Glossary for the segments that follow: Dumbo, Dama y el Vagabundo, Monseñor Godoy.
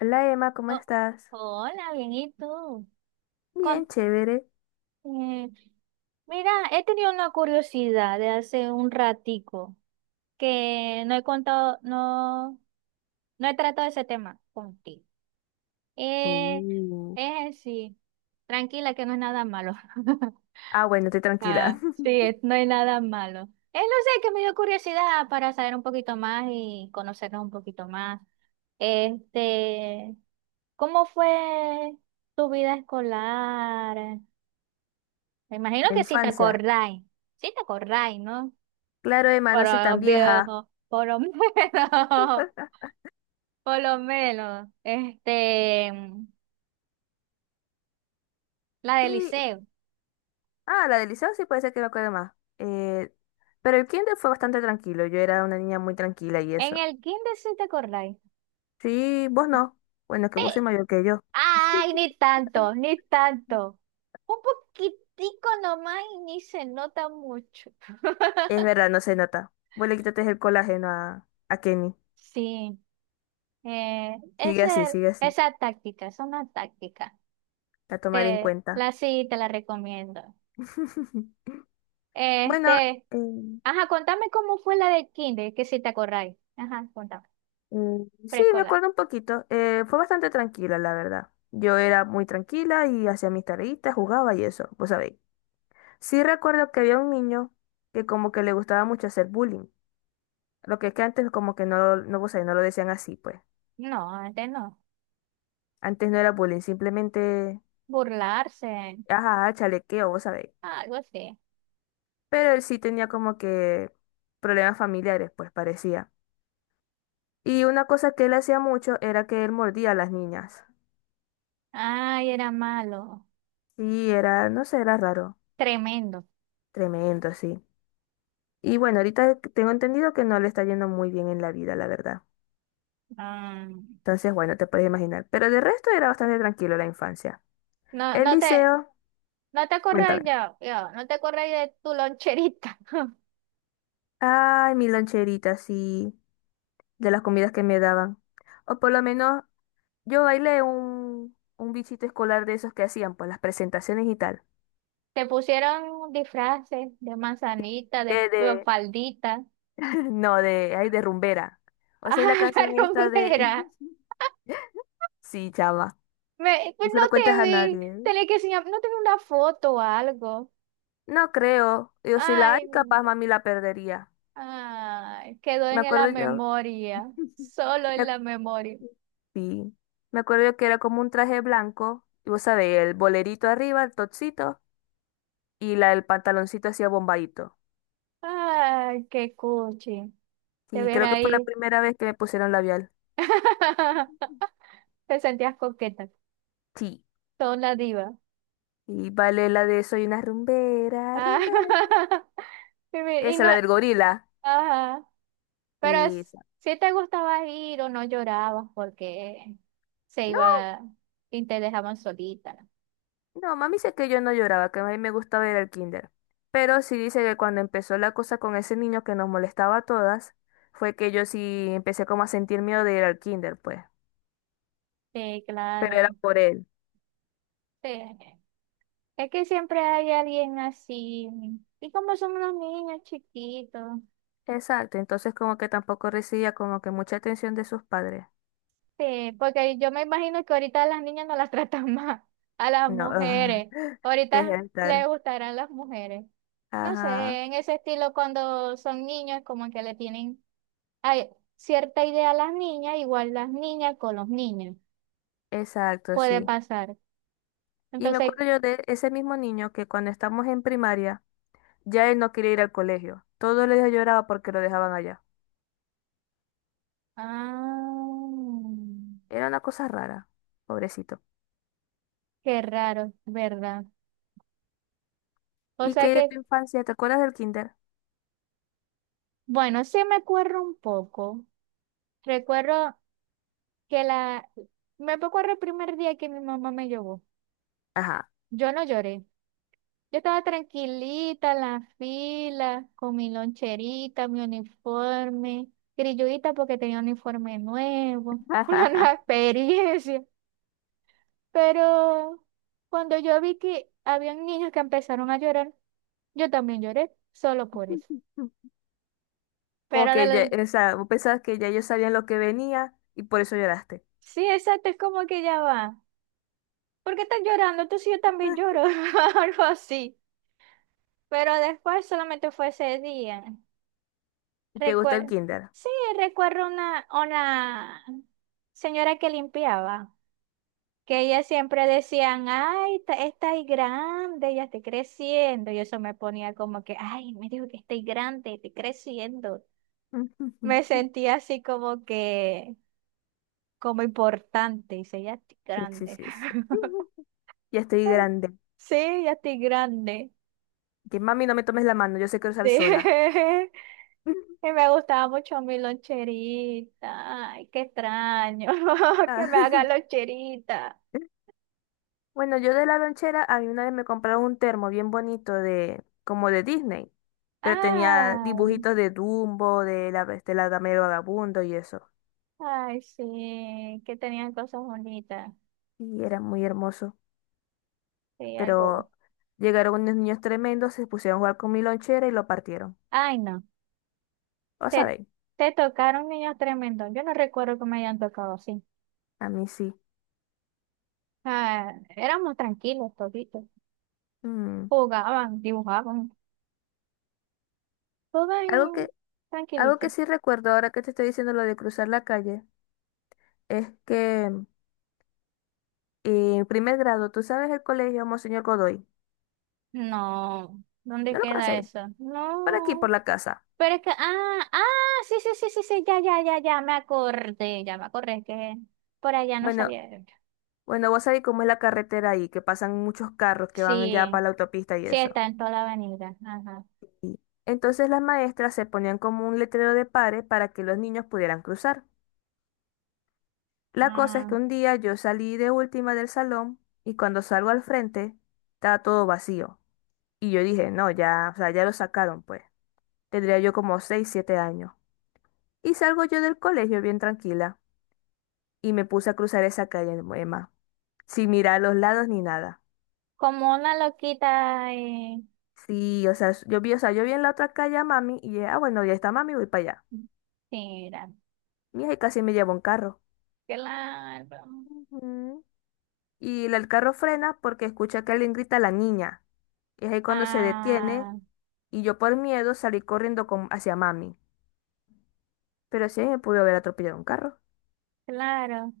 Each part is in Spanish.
Hola Emma, ¿cómo Oh, estás? hola, bien, ¿y tú? Bien, Con- chévere. eh, mira, he tenido una curiosidad de hace un ratico que no he contado, no, no he tratado ese tema contigo. Eh, Uh, es sí tranquila que no es nada malo. Ah, bueno, estoy tranquila. Ah, sí, no hay nada malo. No sé, que me dio curiosidad para saber un poquito más y conocernos un poquito más. Este, ¿Cómo fue tu vida escolar? Me imagino La que si te infancia. acordáis, si te acordáis, ¿no? Claro, Emma, Por no soy lo tan vieja. viejo, por lo menos, por lo menos, la del Sí, liceo. ah, la del liceo sí puede ser que me acuerde más. Eh, pero el kinder fue bastante tranquilo. Yo era una niña muy tranquila y En eso. el kinder si te acordáis. Sí, vos no. Bueno, que vos sois mayor que yo. Ay, ni tanto, ni tanto. Un poquitico nomás y ni se nota mucho. Es verdad, no se nota. Vos le quitaste el colágeno a Kenny. Sí, eh, Sigue así, esa, sigue así. esa táctica, es una táctica. La tomaré en Te, cuenta. la sí, te la recomiendo. Bueno, Este, eh, ajá, contame cómo fue la de kinder, que si te acordáis. Ajá, contame. Mm, sí, me Preescolar. acuerdo un poquito. Fue bastante tranquila, la verdad. Yo era muy tranquila y hacía mis tareitas, jugaba y eso, vos sabéis. Sí recuerdo que había un niño que como que le gustaba mucho hacer bullying. Lo que es que antes como que no, no, vos sabéis, no lo decían así, pues. No, antes no. Antes no era bullying, simplemente, Burlarse, ajá, chalequeo, vos sabéis. algo así. Pero él sí tenía como que problemas familiares, pues parecía. Y una cosa que él hacía mucho era que él mordía a las niñas. Ay, era malo. Sí, era, no sé, era raro. Tremendo. Tremendo, sí. Y bueno, ahorita tengo entendido que no le está yendo muy bien en la vida, la verdad. Ah, Entonces, bueno, te puedes imaginar. Pero de resto era bastante tranquilo la infancia. no, El no te, liceo, no te cuéntame. acordáis ya, ya, no te acordáis de tu loncherita. Ay, mi loncherita, sí, de las comidas que me daban. O por lo menos yo bailé un bichito escolar de esos que hacían, pues las presentaciones y tal. Te pusieron disfraces de manzanita, de Que de, faldita. no, de, ay, de rumbera. Ah, O sea, y la canción la esta de romera. sí, chama. No se No lo te cuentes a vi. nadie, ¿eh? Tenés que enseñar, no te vi una foto o algo. No creo. Yo soy la Ay, ay, capaz mami la perdería. ay, quedó Me en la acuerdo yo, memoria, solo en me, la memoria. sí, me acuerdo yo que era como un traje blanco, y vos sabés, el bolerito arriba, el topsito, y la, el pantaloncito hacía bombadito. Ay, qué cuchi. Te Y ves creo que fue la ahí. primera vez que me pusieron labial. Te sentías coqueta, Sí. son la diva. Y vale la de soy una rumbera, Ah, rumbera. Y Esa, no, la del gorila. ajá. Pero Y esa. si te gustaba ir o no llorabas porque se No, iba y te dejaban solita. no, mami dice que yo no lloraba, que a mí me gustaba ir al kinder. Pero sí dice que cuando empezó la cosa con ese niño que nos molestaba a todas, fue que yo sí empecé como a sentir miedo de ir al kinder, pues. Sí, Pero era claro. por él. Sí. Es que siempre hay alguien así. Y como son unos niños chiquitos. Exacto, entonces como que tampoco recibía como que mucha atención de sus padres. Sí, porque yo me imagino que ahorita a las niñas no las tratan más, a las No, mujeres. deja Ahorita de les estar. gustarán las mujeres. No sé, Ajá, en ese estilo cuando son niños como que le tienen ay, cierta idea a las niñas, igual las niñas con los niños. exacto, Puede sí. pasar. Y me Entonces, acuerdo yo de ese mismo niño que cuando estamos en primaria, ya él no quería ir al colegio. Todos los días lloraba porque lo dejaban allá. ah, Era una cosa rara, pobrecito. qué raro, ¿verdad? O ¿Y sea qué de que, tu infancia? ¿Te acuerdas del kinder? bueno, sí me acuerdo un poco. Recuerdo que la... Me recuerdo el primer día que mi mamá me llevó. Ajá. Yo no lloré. Yo estaba tranquilita en la fila, con mi loncherita, mi uniforme, grilludita porque tenía un uniforme nuevo, una nueva experiencia. Pero cuando yo vi que habían niños que empezaron a llorar, yo también lloré, solo por eso. Como Pero de que ya, lo- o sea, vos pensabas que ya ellos sabían lo que venía y por eso lloraste. Sí, exacto, es como que ya va. ¿Por qué estás llorando? Tú, entonces yo también lloro, algo así. Pero después solamente fue ese día. ¿Y te gusta el Recuerdo, kinder? sí, recuerdo una señora que limpiaba, que ella siempre decían, ay, esta grande, ya estoy creciendo. Y eso me ponía como que, ay, me dijo que estoy grande, estoy creciendo. Me sentía así como que, como importante. Y dice, ya estoy Sí, sí, grande. sí. Sí. Ya estoy grande. Sí, ya estoy grande. Que mami, no me tomes la mano, yo sé cruzar Sí. sola. Que me gustaba mucho mi loncherita. Ay, qué extraño. Ah, Que me haga loncherita. bueno, yo de la lonchera, a mí una vez me compraron un termo bien bonito de, como de Disney, pero tenía Ay, dibujitos de Dumbo, de la Dama y el Vagabundo y eso. ay, sí. Que tenían cosas bonitas. Y era muy hermoso. Sí, algo. Pero llegaron unos niños tremendos, se pusieron a jugar con mi lonchera y lo partieron. Ay, no. ¿O Te, sabéis? te tocaron niños tremendos. Yo no recuerdo que me hayan tocado así. A mí sí. Ah, éramos tranquilos toditos. Mm. Jugaban, dibujaban. Todo Algo que, en- algo que tranquilito. sí recuerdo ahora que te estoy diciendo lo de cruzar la calle. Es que primer grado, tú sabes el colegio Monseñor Godoy. No. ¿Dónde ¿No lo queda conocéis? eso? Por aquí, por No. la casa. Pero es que, ah, ah, sí, sí, sí, sí, sí, ya, ya, ya, ya me acordé, es que por allá no Bueno, salía. bueno, vos sabés cómo es la carretera ahí, que pasan muchos carros que van ya para Sí, la autopista y sí, eso. está en toda la avenida. Ajá. Y entonces las maestras se ponían como un letrero de pare para que los niños pudieran cruzar. La cosa es que Mm, un día yo salí de última del salón y cuando salgo al frente estaba todo vacío. Y yo dije, no, ya, o sea, ya lo sacaron pues. Tendría yo como 6 7 años. Y salgo yo del colegio bien tranquila, y me puse a cruzar esa calle, Emma, sin mirar a los lados ni nada. como una loquita. Sí, o sea, yo vi, o sea, yo vi en la otra calle a mami y dije, ah, bueno, ya está mami, voy para allá. Mira, Mija, y casi me llevó un carro. claro. Ujú. Y el carro frena porque escucha que alguien grita a la niña. Y es ahí cuando se detiene Ah, y yo por miedo salí corriendo con- hacia mami. Pero sí me pudo haber atropellado un carro. claro.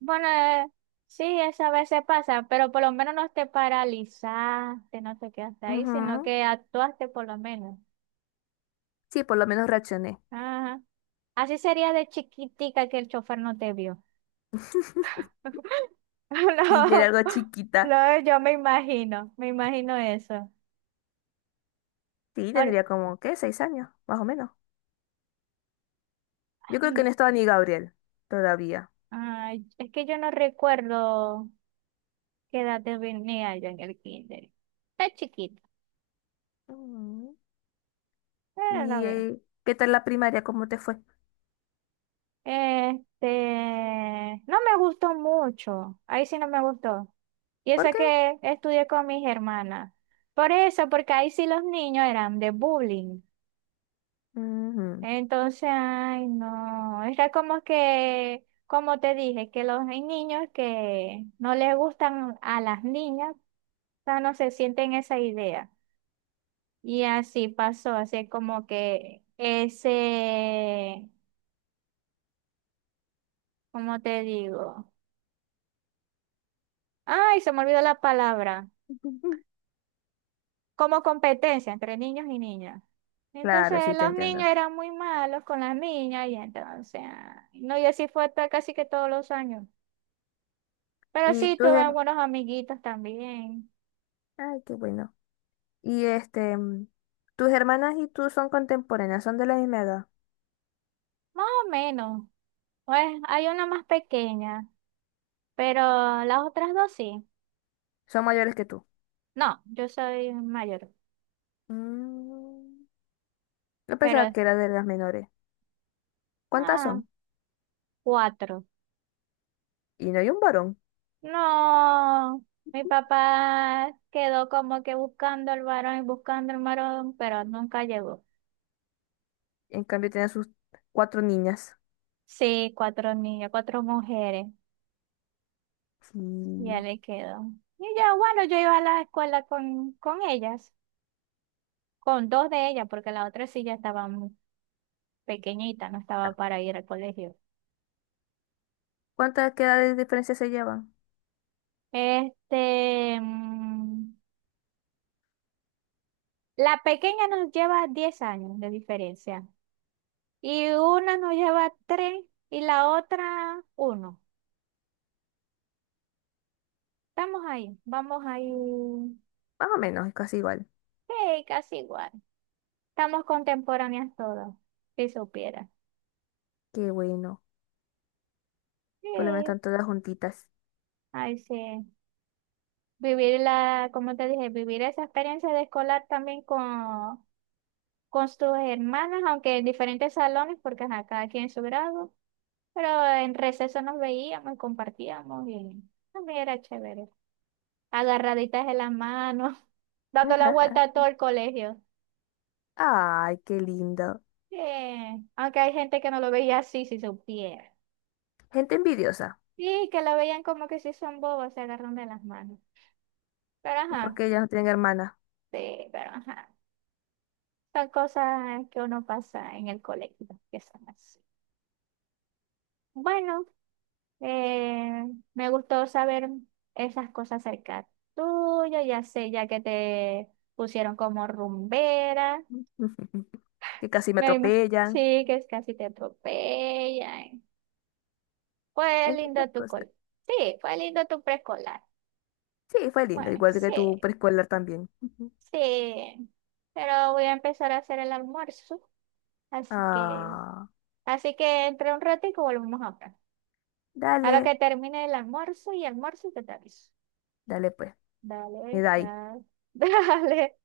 Bueno, sí, eso a veces pasa, pero por lo menos no te paralizaste, no te quedaste ahí, sino Ujú. que actuaste por lo menos. Sí, por lo menos reaccioné. Ajá. Así sería de chiquitica que el chofer no te vio. Sí, yo era No, algo chiquita. no, yo me imagino eso. Sí, Ahora- tendría como, ¿qué? 6 años, más o menos. Yo creo ay, que no estaba ni Gabriel todavía. ay, es que yo no recuerdo qué edad tenía yo en el kinder. Está chiquita, Ujú. pero la ¿Y ve. Qué tal la primaria? ¿Cómo te fue? No me gustó mucho, ahí sí no me gustó. Y ¿Por eso qué? que estudié con mis hermanas. Por eso, porque ahí sí los niños eran de bullying. Ujú. Entonces, ay, no, era como que, como te dije, que los hay niños que no les gustan a las niñas, o sea, no se sienten esa idea. Y así pasó, así como que ese, ¿cómo te digo? Ay, se me olvidó la palabra, como competencia entre niños y niñas. Claro, sí, Entonces te los entiendo. niños eran muy malos con las niñas y entonces, ay, no, y así fue hasta casi que todos los años. Pero ¿Y sí, tus tuve hermanas? buenos amiguitos también. Ay, qué bueno. ¿Y este, tus hermanas y tú son contemporáneas? ¿Son de la misma edad? Más o menos. Pues hay una más pequeña, pero las otras dos sí. ¿Son mayores que tú? No, yo soy mayor, Mm, Yo pensaba pero que era de las menores. ¿Cuántas ah, son? cuatro. Y no hay un varón. No, mi papá quedó como que buscando el varón y buscando el varón, pero nunca llegó. En cambio, tienen sus cuatro niñas. Sí, cuatro niños, cuatro mujeres, ya Sí. le quedó. Y yo, bueno, yo iba a la escuela con, ellas, con dos de ellas, porque la otra sí ya estaba pequeñita, no estaba Ah, para ir al colegio. ¿Cuántas qué edades de diferencia se llevan? Este, mm, la pequeña nos lleva 10 años de diferencia y una nos lleva 3 y la otra 1. Estamos ahí, vamos ahí, Mm, Más o menos, es casi igual. sí, casi igual. Estamos contemporáneas todas, si supiera. Qué bueno. Sí, Por lo menos están todas juntitas. ay sí. Vivir la, como te dije, vivir esa experiencia de escolar también con sus hermanas, aunque en diferentes salones, porque ajá, cada quien en su grado. Pero en receso nos veíamos y compartíamos y también era chévere. Agarraditas de la mano, dando la vuelta a todo el colegio. Ay, qué lindo. Sí, aunque hay gente que no lo veía así si supiera. Gente envidiosa. Sí, que lo veían como que si son bobos, se agarran de las manos. Pero Es ajá, porque ellas no tienen hermanas. sí, pero ajá. Son cosas que uno pasa en el colegio, que son así. Bueno. Eh, me gustó saber esas cosas acerca tuya, ya sé, ya que te pusieron como rumbera. Que casi me Me imag- atropellan. sí, que es casi te atropellan. Fue Entre lindo otras tu cosas. col. Sí, fue lindo tu preescolar. Sí, fue lindo. Bueno, Igual que sí, tu preescolar también. sí. Pero voy a empezar a hacer el almuerzo. Así que, Ah, así que entre un ratito volvemos a hablar. A lo dale, que termine el almuerzo y almuerzo que te aviso. dale pues. Me Dale, da ahí. chao. Dale.